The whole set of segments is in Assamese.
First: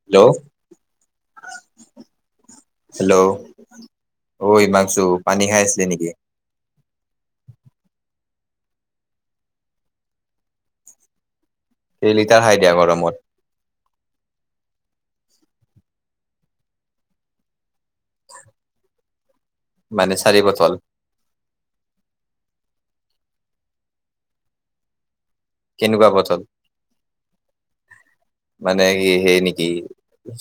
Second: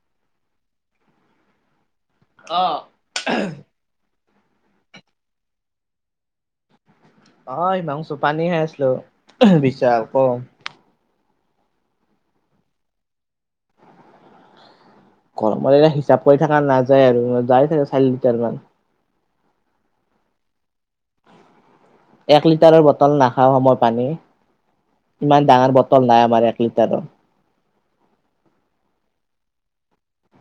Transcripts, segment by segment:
হেল্ল' আহ ঐ মাংচু পানী খাই আছিলে নেকি? অ মাংচু পানী খাই আছিলো বিচাৰ ক কেই লিটাৰ খাই দিয়া গৰমত, গৰমত এয়া হিচাপ কৰি থকা নাযায় আৰু যায় থাকে চাৰি লিটাৰ মান। মানে চাৰি বটল। এক লিটাৰৰ বটল নাখাওঁ সম পানী। ইমান ডাঙৰ বটল নাই আমাৰ এক লিটাৰৰ। [inaudible] মানে কি সেই নেকি!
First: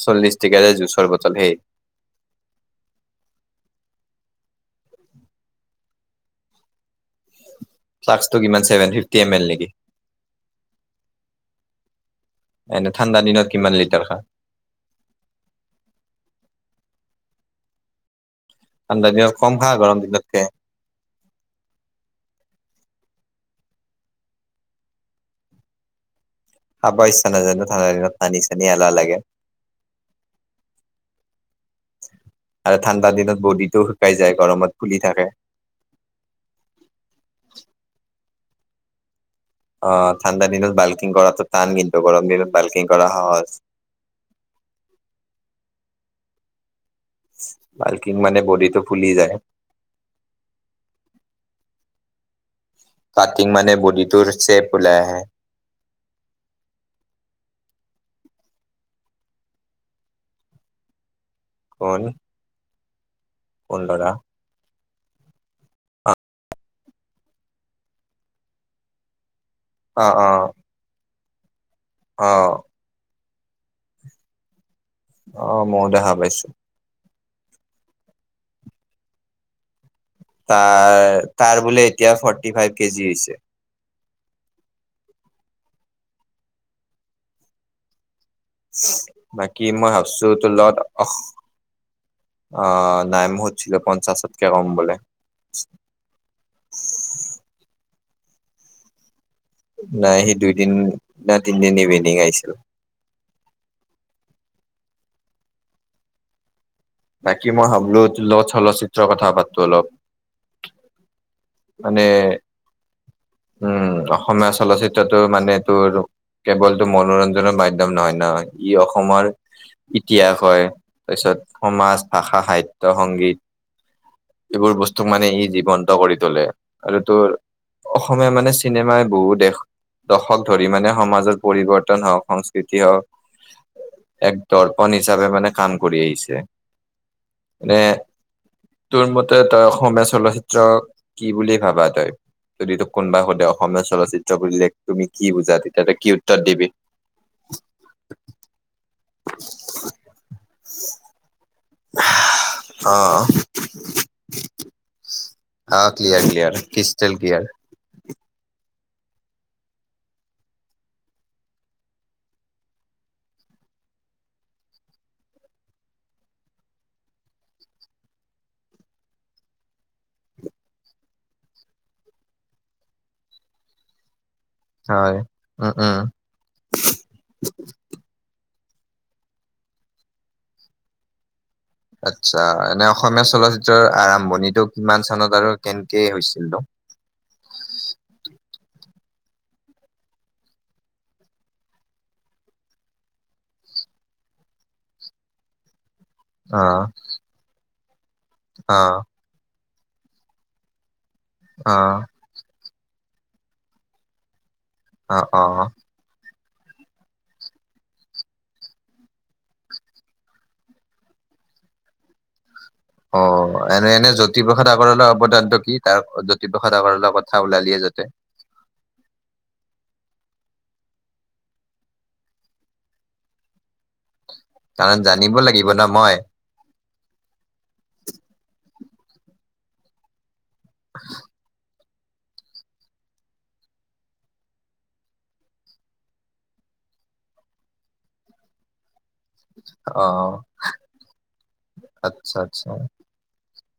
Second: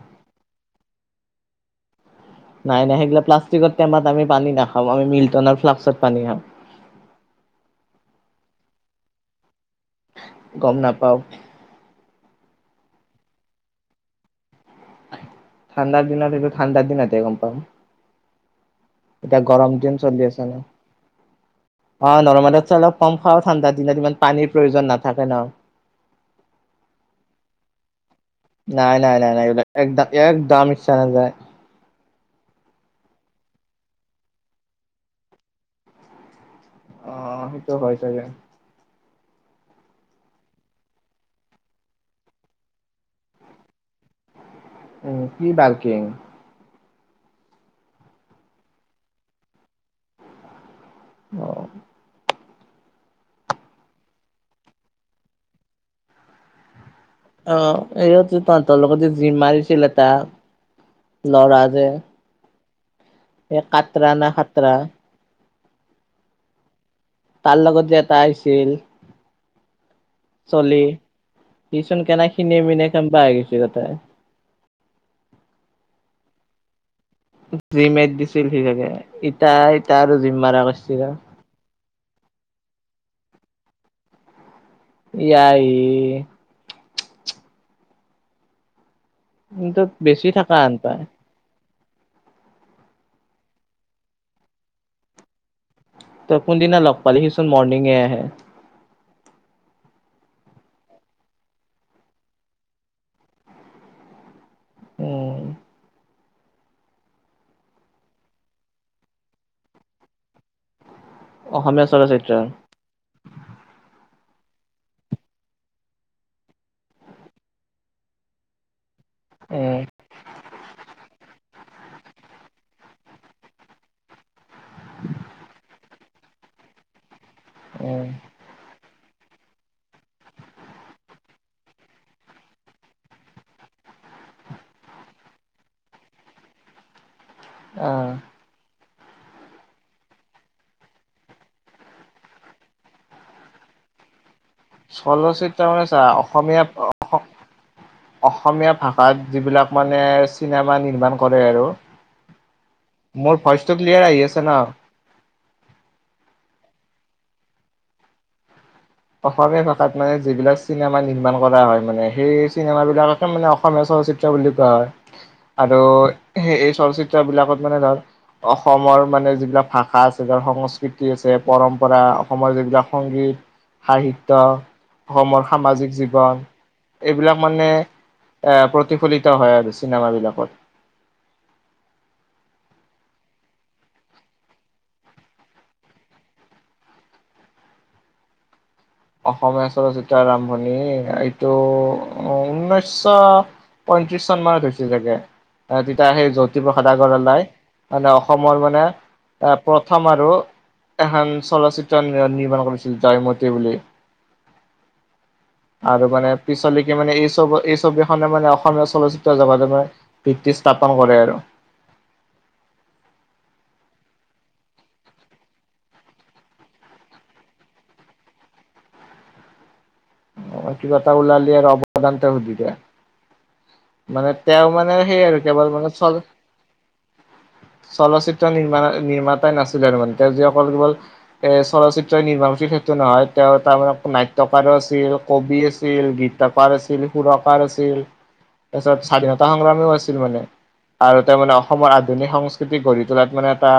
চল্লিশ টিকাৰে জুচৰ বটল হেই নাই নাই সেইগিলা প্লাষ্টিকৰ টেমাত আমি পানী নাখাম, আমি মিল্টনৰ ফ্লাক্মত পানী খাম। ফ্লাক্মটো কিমান ছেভেন ফিফটি এম এল নেকি? গম নাপাওঁ। এনেই ঠাণ্ডা দিনত কিমান লিটাৰ খা ঠাণ্ডাৰ দিনত এইটো ঠাণ্ডাৰ দিনতে গম পাম। ঠাণ্ডা দিনত এতিয়া কম খা গৰম দিন চলি দিনতকে আছে ন? অ', নৰমেলতছে অলপ কম। খাও ঠাণ্ডা দিনত ইমান পানীৰ প্ৰয়োজন নাথাকে ন? খাব ইচ্ছা নাযায় ন ঠাণ্ডা দিনত পানী চানী এলাহ নাই, নাই, লাগে নাই, নাই, এইবিলাক একদ একদম ইচ্ছা নাযায়। আৰু ঠাণ্ডা দিনত বডিটো শুকাই যায় গৰমত ফুলি থাকে। অ', সেইটো হয় চাগে। অ', ঠাণ্ডা দিনত বাল্কিং কৰাটো টান কিন্তু গৰম দিনত বাল্কিং কৰা সহজ। [inaudible] উ, কি বালকিং? বাল্কিং মানে বডিটো ফুলি যায়। অ'। পাটিং মানে বডিটোৰ চেপ ওলাই আহে। অ', এইৱত তহঁতৰ লগতে জিম মাৰিছিল এটা। ল'ৰা যে? কোন এ, কলডৰা কাতৰা নে খাতৰা। তাৰ লগত যে এটা আহিছিল। অ', অ'। চলি সিচোন অ কেনেখিনি [unintelligible] পাই কিছু কথা। অ', মও দেখা পাইছো। জি মেট দিছিল সি চাগে। ইতাইত তাৰ, তাৰ বোলে এতিয়া ফৰ্টি ফাইভ কেজি হৈছে। ইআইই। বাকী তোক মই বেছি ভাবছোঁ থকা হেন তোৰলগত, পাই অস অ', নাই মোহতছিলে পঞ্চাছতকে কম হবলে। তই কোনদিনা লগ পালি? সিচোন মৰ্নিংয়ে আহে। নাই সি দুইদিন নাই তিনিদিন ইভিনং আহিছিল। উম বাকী মই ভাবলো চলচ্চিত্ৰৰ কথা পাতো অলপ অসমীয়া আ চলচিত্ৰ উম অসমীয়া চলচিত্ৰটো মানে তোৰ কেৱলতটো মনোৰঞ্জনৰ মাধ্যম নহয় ন ই অসমৰ উম ইতিহাস হয় তাৰপিছত সমাজ ভাষা সাহিত্য সংগীত এইবোৰ বস্তুক মানে ই জীৱন্ত কৰি লে আৰু তোৰ উম অসমীয়া মানে চিনেমা বহু দেশ দশক ধৰি মানে সমাজৰ পৰিৱৰ্তন হওঁক, সংস্কৃতি হওঁক। এক দৰ্পণ হিচাপে মানে কাম কৰি আহিছে। মানে অ'। তোৰ মতে তই অসমীয়া চলচিত্ৰক কি বুলি ভাবা তই? যদি তোক কোনোবা সোধে অসমীয়া চলচিত চলচিত্ৰ মানে চা, উত্তৰ দিবি অসমীয়াত অস অসমীয়া ভাষাত যিবিলাক মানে চিনেমা নিৰ্মাণ কৰে আৰু অ'। অ', মোৰ ভইচটো ক্লিয়াৰ আহি আছে ন? Clear, clear. ক্ৰিষ্টষ্টেল গিয়াৰ অসমীয়া ভাষাত মানে যিবিলাক চিনেমা নিৰ্মাণ কৰা হয় মানে সেই চিনেমা বিলাককে মানে অসমীয়া চলচিত্ৰ বুলি কোৱা হয় আৰু স এই চলচিত্ৰ বিলাকত মানে ধৰ অসমৰ মানে যিবিলাক ভাষা আছে ধ সংস্কৃতি আছে পৰম্পৰা অসমৰ যিবিলাক সংগীত সাহিত্য হয় অসমৰ উম সামাজিক উম জীৱন এইবিলাক মানে এ প্ৰতিফলিত হয় আৰু চিনেমাাবলাকত আচ্ছা এনে অসমীয়া চলচিত্ৰৰ আৰম্ভণিটো কিমান চানত আৰু কেনেকে হৈছিলো [inaudible] অসমীয়া চলচিতা আৰম্ভণি এইটো উনৈশশ পয়ত্ৰিশ চন মানত হৈছে চাগে এয়া সেই অ জ্যোতিপ্ৰসাদ আগৰৱালাই মানে অসমৰ মানে অ এ প্ৰথম আৰু এখন চলচিত্ৰ অ', নিৰ্মাণ কৰিছিল জয়মতি বুলি অ অ অ আৰু মানে পিছলৈকে মানে এই চব এই ছবিখনে মানে অসমীয়া চলচ্চিত্ৰ জগতে মানে ভিত্তি স্থাপন কৰে আৰু উ অ এনে এনে জ্যোতিপ্ৰসাদ আগৰালৰ অৱদানটো কি তাৰ জ্যোতিপ্ৰসাদ আগৰৰ কথা ওলালিয়ে তাতে অ কিবাটা ওলালি আৰ অৱদান তা শুধি দিয়া। মানে তেওঁ মানে কাৰণ সেই জানিব আৰু কেৱল লাগিব ন মানে চ মই চলচিত্ৰ নিৰ্মাণ। নিৰ্মাতাই নাছিলে আৰু মানে তেওঁ যিসকল কেৱল এ চলচিত চয় নিৰ্মাণ কৰিছিল সেইটো নহয় তেওঁ তাৰ নাট্যকাৰৰ ছিল, কবি আছিল, গীতাকাৰ আছিল সুৰকাৰ আছিল তাৰপিছত স্বাধীনত তা সংগ্ৰামীও আছিল অ', মানে আৰু তেওঁ মানে অসমৰ আধুনিক আচ্ছা আচ্ছা সংস্কৃতি গঢ়ি তোলাত মানে টা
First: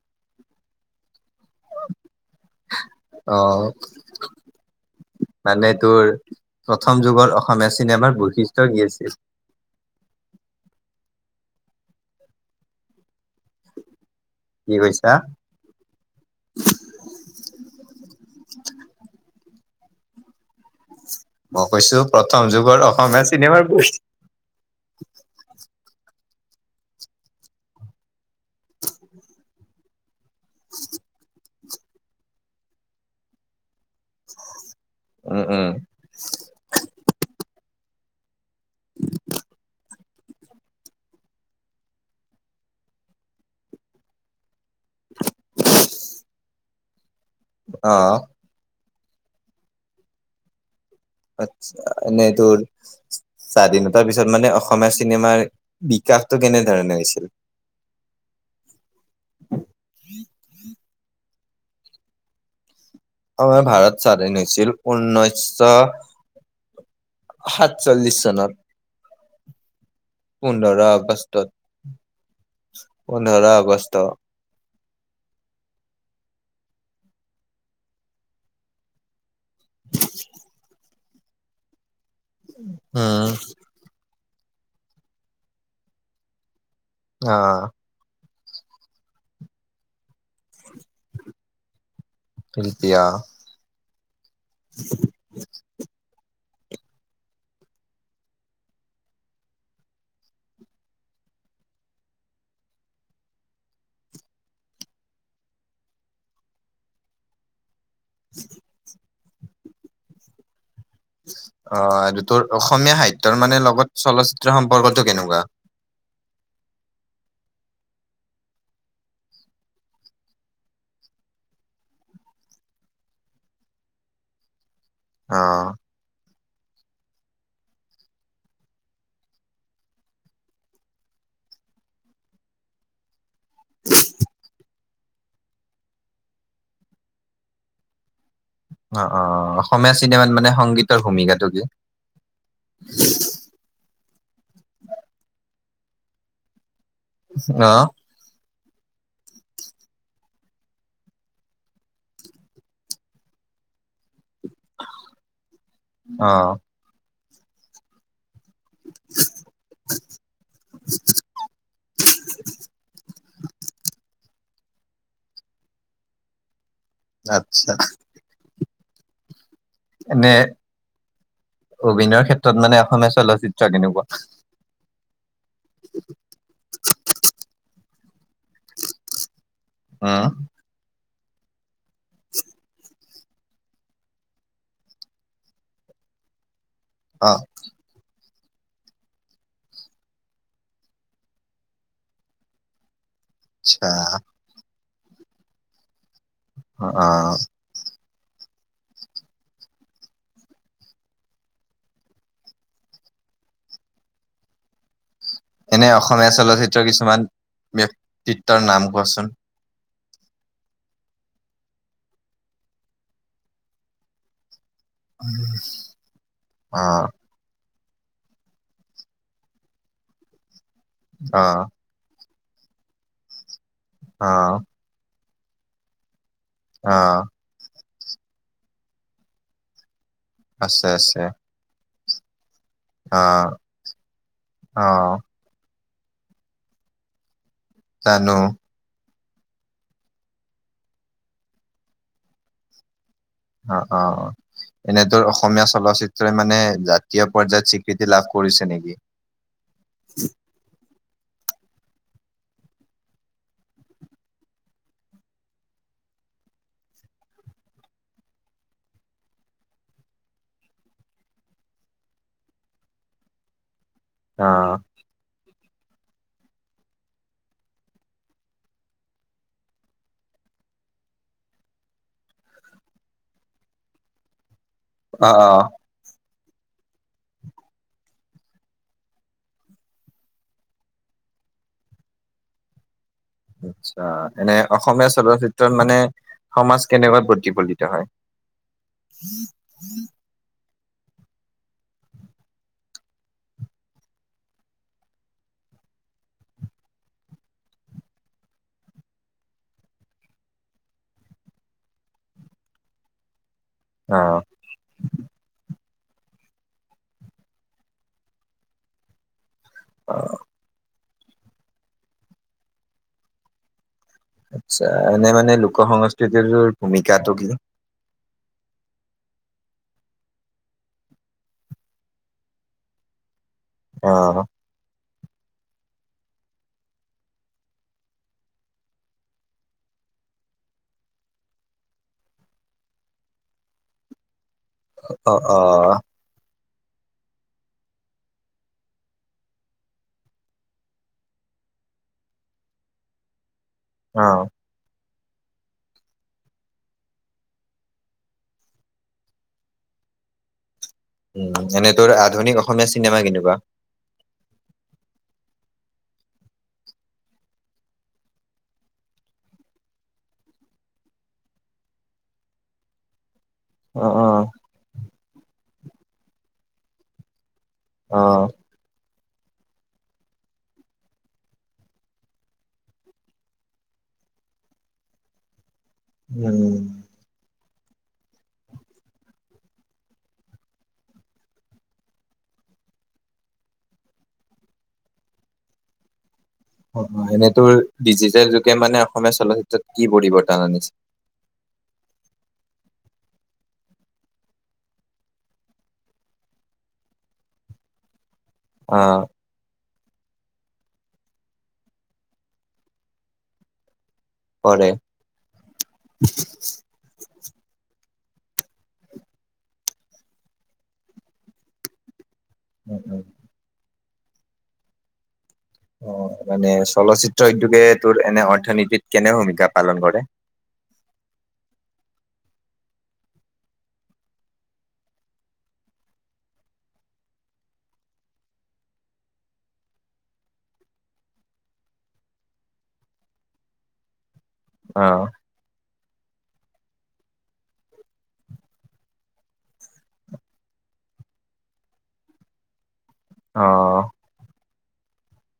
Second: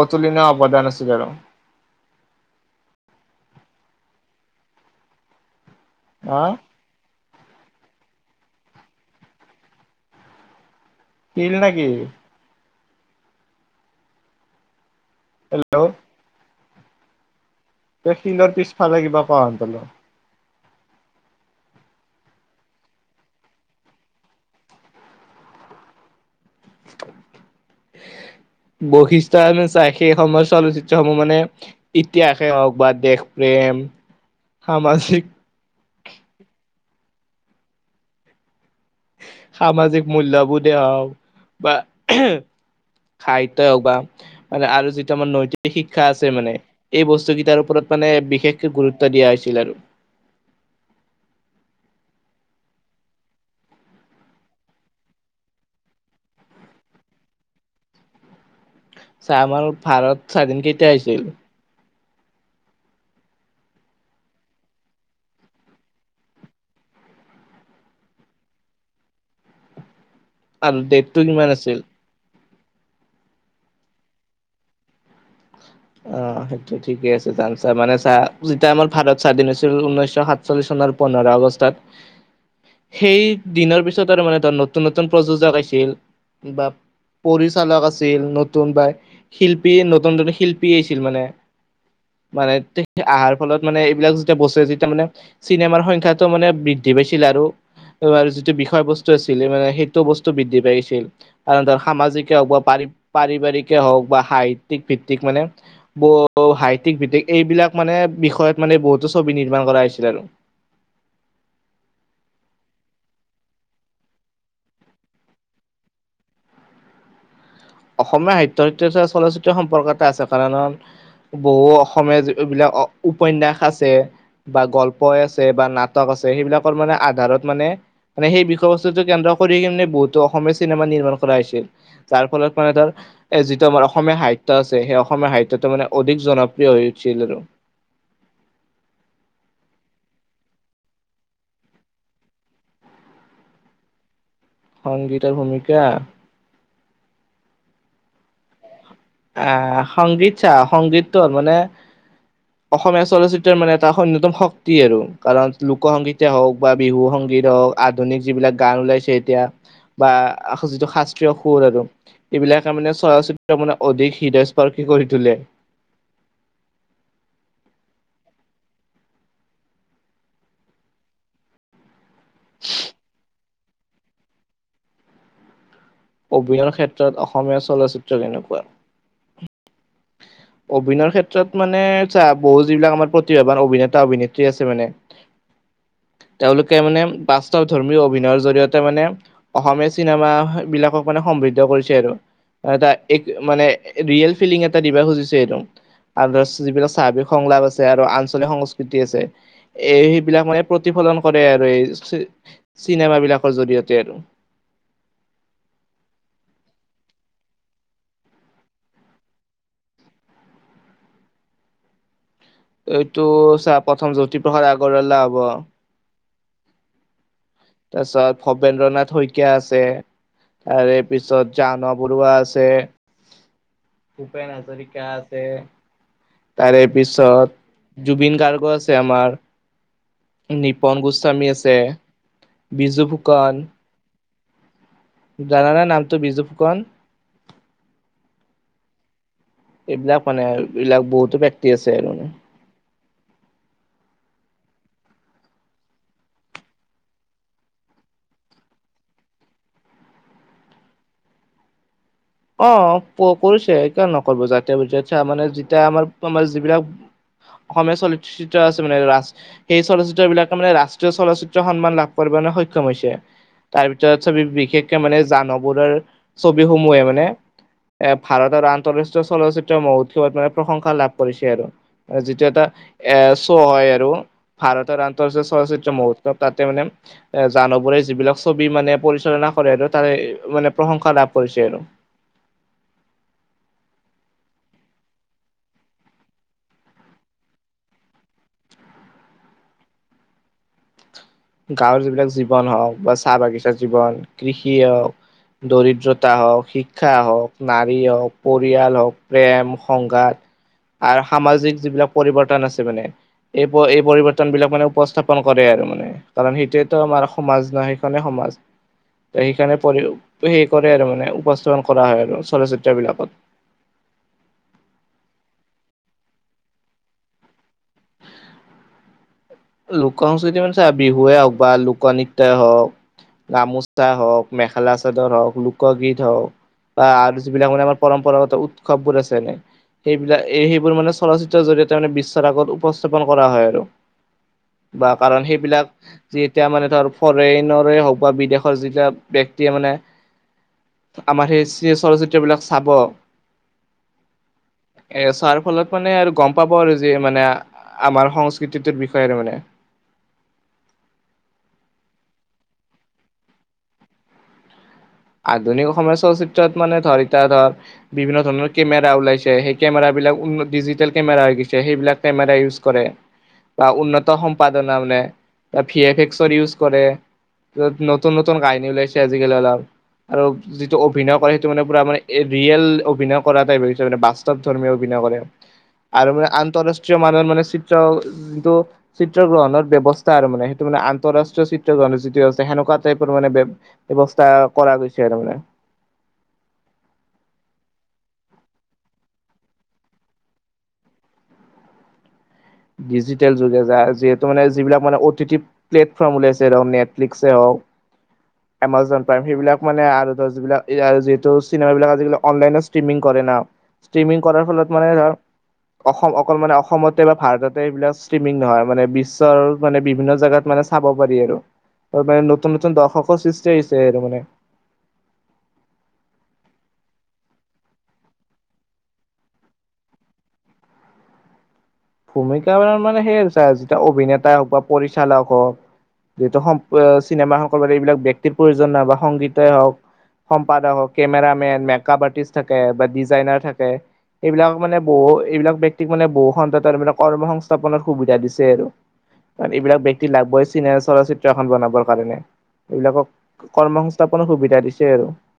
অতুলিনিয় অৱদান আছিল আৰু। অ মানেত তোৰ হা প্ৰথম যুগৰ অস অসমীয়া চিনেমাৰ বৈশিষ্ট্য কি আছিল? কিন নেকি? কি কৈছা? হেল্ল' [inaudible] তে শিলৰ পিছফালে কিবা কোৱা শুনি পালো। মই কৈছো প্ৰথম যুগৰ অসমীয়া চিনেমাৰ বৈ বৈশিষ্ট্য আনু চাই সে অসমৰ চলচিত্ৰসমূহ মানে ইতিহাসে হওক বা দেশ প্ৰেম সামাজিক উম উম সামাজিক মূল্যবোধে হওক বা খাইত হক বা মানে আৰু যিটো আানাৰ নৈতিক শিক্ষা আছে মানে এই বস্তু কেইটাৰ ওপৰত মানে অ', বিশেষকে গুৰুত্ব উত্য দিয়া হৈছিল আৰু এনেই তোৰ স্বাধীনতাৰ পিছত মানে অসমীয়া চিনেমাৰ বিকা কাপটো কেনে ধৰণে হৈছিল ছা আমাৰ ভাৰত স্বাধীন কেতিয়া হৈছিল? আমাৰ ভাৰত স্বাধীন হৈছিল ঊনৈশ সাতচাল্লিছ চনত। পোন্ধৰ আৰু ডেটটো কিমান আগষ্টত। আছিল পোন্ধৰ আগষ্ট। অ, সেইটো ঠিকে আছে জানচা মানে চা যেতিয়া আমাৰ ভাৰত স্বাধীন হৈছিল ঊনৈশ সাতচল্লিছ চন আপোনাৰ পোন্ধৰ আগষ্টত সেই উম দিনৰ পিছত আৰু মানে ত' নতুন-নতুন প্ৰযোজক আগিছিল বা আহ পৰিচালক আছিল নত নতুন বা শিল্পী নতুন নতুন শিল্পী আহছিল মানে মানে এতিয়া আহাৰ ফলত মানে এইবিলাক যেতিয়া বচে যেতিয়া মানে চিনেমাৰ সংখ্যাটো মানে বৃদ্ধি পাইছিল আৰু যিটো বিষয় বস্তু আছিলে মানে সেইটো বস্তু বৃদ্ধি পাইছিল কাৰ ধৰ সামাজিকে হওক বা পাৰি পাৰিবাৰিকে হওক বা সাহিত্যিক ভিত্তিক মানে সাহিতিক ভিত্তিক এইবিলাক মানে বিষয়ত মানে বহুতো ছবি নিৰ্মাণ কৰা হৈছিল আৰু আহ তোৰ অসমীয়া সাহিত্যৰ মানে লগত চলচ্চিত্ৰ সম্পৰ্কটো কেনেকুৱা? অসমীয়া সাহিত্য যে চলচিত্ৰ সম্পৰ্ক এটা আছে কাৰণ বহু অসমীয়া বিলাক উপন্যয়াস আছে বা গল্প কৈ অ আছে বা নাটক আছে সেইবিলাকৰ মানে আধাৰত মানে মানে সেই বিষয় বস্তুটো কেন্দ্ৰ কৰি কিনে বহুতো অসমীয়া চিনেমা নিৰ্মাণ কৰাছিল যাৰ ফলত মানে তাৰ এ যিটো আমাৰ অসমীয়া সাহিত্য আছে সেই অসমীয়া সাহিত্যটো মানে অধিক জনপ্ৰিয় হৈ উঠিল আৰু অ অহ অসমীয়া চিনেমাত মানে সংগীতৰ ভূমিকাটো কি? [unintelligible] সংগীতৰ ভূমিকা অহ আহ সংগীত ছা সংগীতটো হৰ মানে অসমীয়া চলচ্চিত্ৰৰ মানে এটা অন্যতম শক্ত শক্তি আৰু কাৰণ লোক সংগীতে অ হওক বা বিহু সংগীত হওক আধুনিক যিবিলাক গান ওলাইছে এতিয়া বা যিটো শাস্ত্ৰীয় সুৰ আৰু এইবিলাকে মানে চলচিত্ৰ মানে হৃদয় স্পৰ্শ কৰি তোলে আতছা এনে অভিনয়ৰ ক্ষেত্ৰত মানে অসমীয়া চলচিত্ৰ কেনেকুৱা অভিনয়ৰ ক্ষেত্ৰত অসমীয়া চলচ্চিত্ৰ কেনেকুৱা অহ অভিনয়ৰ ক্ষেত্ৰত মানেছা বহুত যিবিলাক আমাৰ যি অভিনেতা অভিনেত্ৰী আছে মানে তেওঁলোকে মানে অ বাস্তৱ ধৰ্মীয় অভিনয়ৰ যদি জৰিয়তে মানে অসমীয়া চিনেমা বিলাকক মানে সমৃদ্ধ কৰিছে আৰু ত এক মানে আচ্ছা ৰিয়েল ফিলিং এটা দিব খুজিছে একদম অ [unintelligible] অ স্বাভাৱিক সংলাপ আছে আৰু লতে সংস্কৃতি আছে, এই সেইবিলাক মানে প্ৰতিফলন কৰে আৰু এই চিনেমা বিলাক বিলাকৰ জৰিয়তে আৰু। [inaudible] এনে অসমীয়া চলচ্চিত্ৰৰ কিছুমান ব্যক্তিত্বৰ নাম কোৱাচোন? এইটো চা প্ৰথম জ্যোতিপ্ৰসাদ আগৰৱালা হ'ব। অঁ তাৰপিছত ভবেন্দ্ৰ নাথ শইকীয়া আছে, তাৰে অ পিছত জাহ্ন বৰুৱা আছে আছে অ ভূপেন হাজৰিকা আছে তাৰে অ পিছত জুবিন গাৰ্গো আছে আমাৰ আছে নিপন আছে গোস্বামী আছে বিজু অ ফুকন অ জানানা নামটো বিজু ফুকন জানো এইবিলাক মানে এইবিলাক বহুতো ব্যত্তি আছে আৰু মানে অ অ অ এনেটো অসমীয়া চলচ্চিত্ৰই মানে জাতীয় পৰ্যায়ত স্বীকৃতি লাভ কৰিছে নেকি? [inaudible] অ' কৰিছে, কিয় নকৰিব, জাতীয় ব মানে যেতিয়া আমাৰ আমাৰ যিবিলাক অসমীয়া চলচ্চিত্ৰ আছে, মানে সেই চলচ্চিত্ৰ বিলাকে মানে ৰাষ্ট্ৰীয় চলচিত্ৰ সন্মান লাভ কৰিব মানে সক্ষম হৈছে তাৰ ভিতৰত ছবি অ বিশেষকে মানে জাহ্নু বৰুৱাৰ ছবিসমূহে। মানে [inaudible] এ ভাৰতৰ আৰু আন্তৰাষ্ট্ৰীয় চলচিত্ৰ মহোৎসৱত মানে প্ৰশংসা লাভ কৰিছে আৰু। যিটো এটা এ' শ্ব' হয় আৰু, ভাৰতৰ অ আন্তঃৰাষ্ট্ৰীয় অ চলচিত্ৰ মহোৎ তাতে মানে এ জাহ্নু বৰুৱাৰ যিবিলাক ছবি মানে পৰিচালনা কৰে আৰু তাৰে মানে প্ৰশংসা লাভ কৰিছে আৰু। আচ্ছা, এনে অসমীয়া চলচিত্ৰত মানে সমাজ কেনেকৈ প্ৰতিফলিত হয়? গাঁৱৰ যিবিলাক জীৱন হওক বা চাহ বাগিচাৰ জীৱন কৃষি হওক দৰিদ্ৰতা হওক শিক্ষা হওক নাৰী হওক পৰিয়াল হওক প্ৰেম সংঘাত আৰু সামাজিক যিবিলাক পৰিৱৰ্তন আছে মানে এই এই অ পৰিৱৰ্তন বিলাক মানে উপস্থাপন কৰে আৰু মানে কাৰণ সেইটোৱেতো আমাৰ সমাজ নহয় সেইখনে সমাজ সেইখনে পৰি অ সেই খনে আৰু মানে। উপস্থাপন কৰা হয় আৰু চলচিত্ৰ বিলাকত। আচ্ছা এনে মানে লোক সংস্কৃতিৰ ভূমিকাটো কি? লোক সংস্কৃতি মানে চা বিহুৱে হওক বা লোকনৃত্যই হওক গামোচা অ হওক মেখেলা চাদৰ হওক লোকগীত হওক বা আৰু যবিলাক মানে আৰু পৰম্পৰাগত উৎসৱ বোৰ আছে এনেই সেইবিলাক সেইবোৰ মানে চলচিত্ৰৰ জৰিয়তে মানে বিশ্বৰ আগত উপস্থাপন কৰা হয় আৰু। বা অ কাৰণ অ সেইবিলাক যি এতিয়া মানে ধৰ ফৰেইনৰে হওক বা বিদেশৰ যেতিয়া ব্যক্তিয়ে মানে আমাৰ সেই চলচিত্ৰবিলাক চাব অ' এ চোৱাৰ ফলত মানে আৰু গম পাব আৰু যে মানে আমাৰ সংস্কৃতিটোৰ বিষয়ে আৰু মানে। এনে তোৰ আধুনিক অসমীয়া চিনেমা কেনেকুৱা? আধুনিক অসমৰ চলচিত্ৰত মানে ধৰ এতিয়া ধৰ বিভিন্ন ধৰণৰ কেমেৰা ওলাইছে, সেই কেমেৰা বিলাক ডিজিটেল কেমেৰা হৈ গৈছে, সেইবিলাক কেমেৰা ইউজ কৰে। বা অ অ উন্নত সম্পাদনা মানে ভি এফ এক্সৰ ইউজ কৰে টোত অ নতুন নতুন কাহিনী ওলাইছে আজিকালি অলপ। আৰু যিটো অভিনয় কৰে সেইটো মানে পুৰা মানে ৰিয়েল অভিনয় কৰা টাইপ হৈছে মানে বাস্তৱ ধৰ্মীয় অভিনয়। হ'ব পাৰে, আৰু মানে উম আন্তঃৰাষ্ট্ৰীয় মানৰ মানে চি ত্ৰ যিটো চিত্ৰ গ্ৰহণৰ ব্যৱস্থা আৰু মানে সেইটো মানে আন্তঃৰাষ্ট্ৰীয় চিত্ৰ গ্ৰহৰ যিটো ব্যৱস্থা সেনেকুৱা তাতে মানে বেব ব্যৱস্থা কৰা গৈছে আৰু মানে। এনেতো ডিজিটেল যুগে মানে অসমীয়া চলচ্চিত্ৰত কি পৰিৱৰ্তন আনিছে। [inaudible] ডিজিটেল যুগে যা-যিহেতু মানে যিবিলাক মানে অটি টি প্লেটফৰ্ম উলাইছে ধৰক নেটফ্লিক্সে হওঁক। [unintelligible] এমাজ'ন প্ৰাইম সেইবিলাক মানে [inaudible] যিহেতু চিনেম বিলাক আজি অনলাইনে ষ্ট্ৰিমিং কৰে ন ষ্ট্ৰিমিং কৰাৰ কৰে। ফলত মানে ধৰ অসম অকল মানে অসমতে বা ভাৰততে এইবিলাক ষ্ট্ৰিমিং নহয়, মানে বিশ্বৰ মানে বিভিন্ন জোগাত মানে চাব পাৰি আৰু। নতন নতুন দৰ্শকৰ সৃষ্টি হৈছে আৰু মানে। অ' মানে চলচ্চিত্ৰ উদ্যোগে তোৰ এনে অৰ্থনীতিত কেনে ভূমিকা পালন কৰে? [inaudible] ভূমিকা মানে সেইয় হৈছে যেতিয়া অভিনেতাই হওক বা পৰিচালক হওক যিহেতু স চিনেমাসকল এইবিলাক ব্যক্তিৰ প্ৰয়োজন নাই বা সংগীতেই হওঁক। সম্পাদকক, কেমেৰা মেন, মেকআপ আৰ্টিষ্ট থাকে বা ডিজাইনাৰ থাকে। এইবিলাক মানে অ বহু এইবিলাক ব্যক্তিক মানে বহু সন্ততাৰ মানে কৰ্ম সংস্থাপনৰ সুবিধা দিছে আৰু। কাৰণ এইবিলাক ব্যক্তি লাগবই চিনে চলচিত্ৰ এখন বনাবৰ কাৰণে। এইবিলাকক অ কৰ্ম সংস্থাপনৰ সুবিধা দিছে আৰু।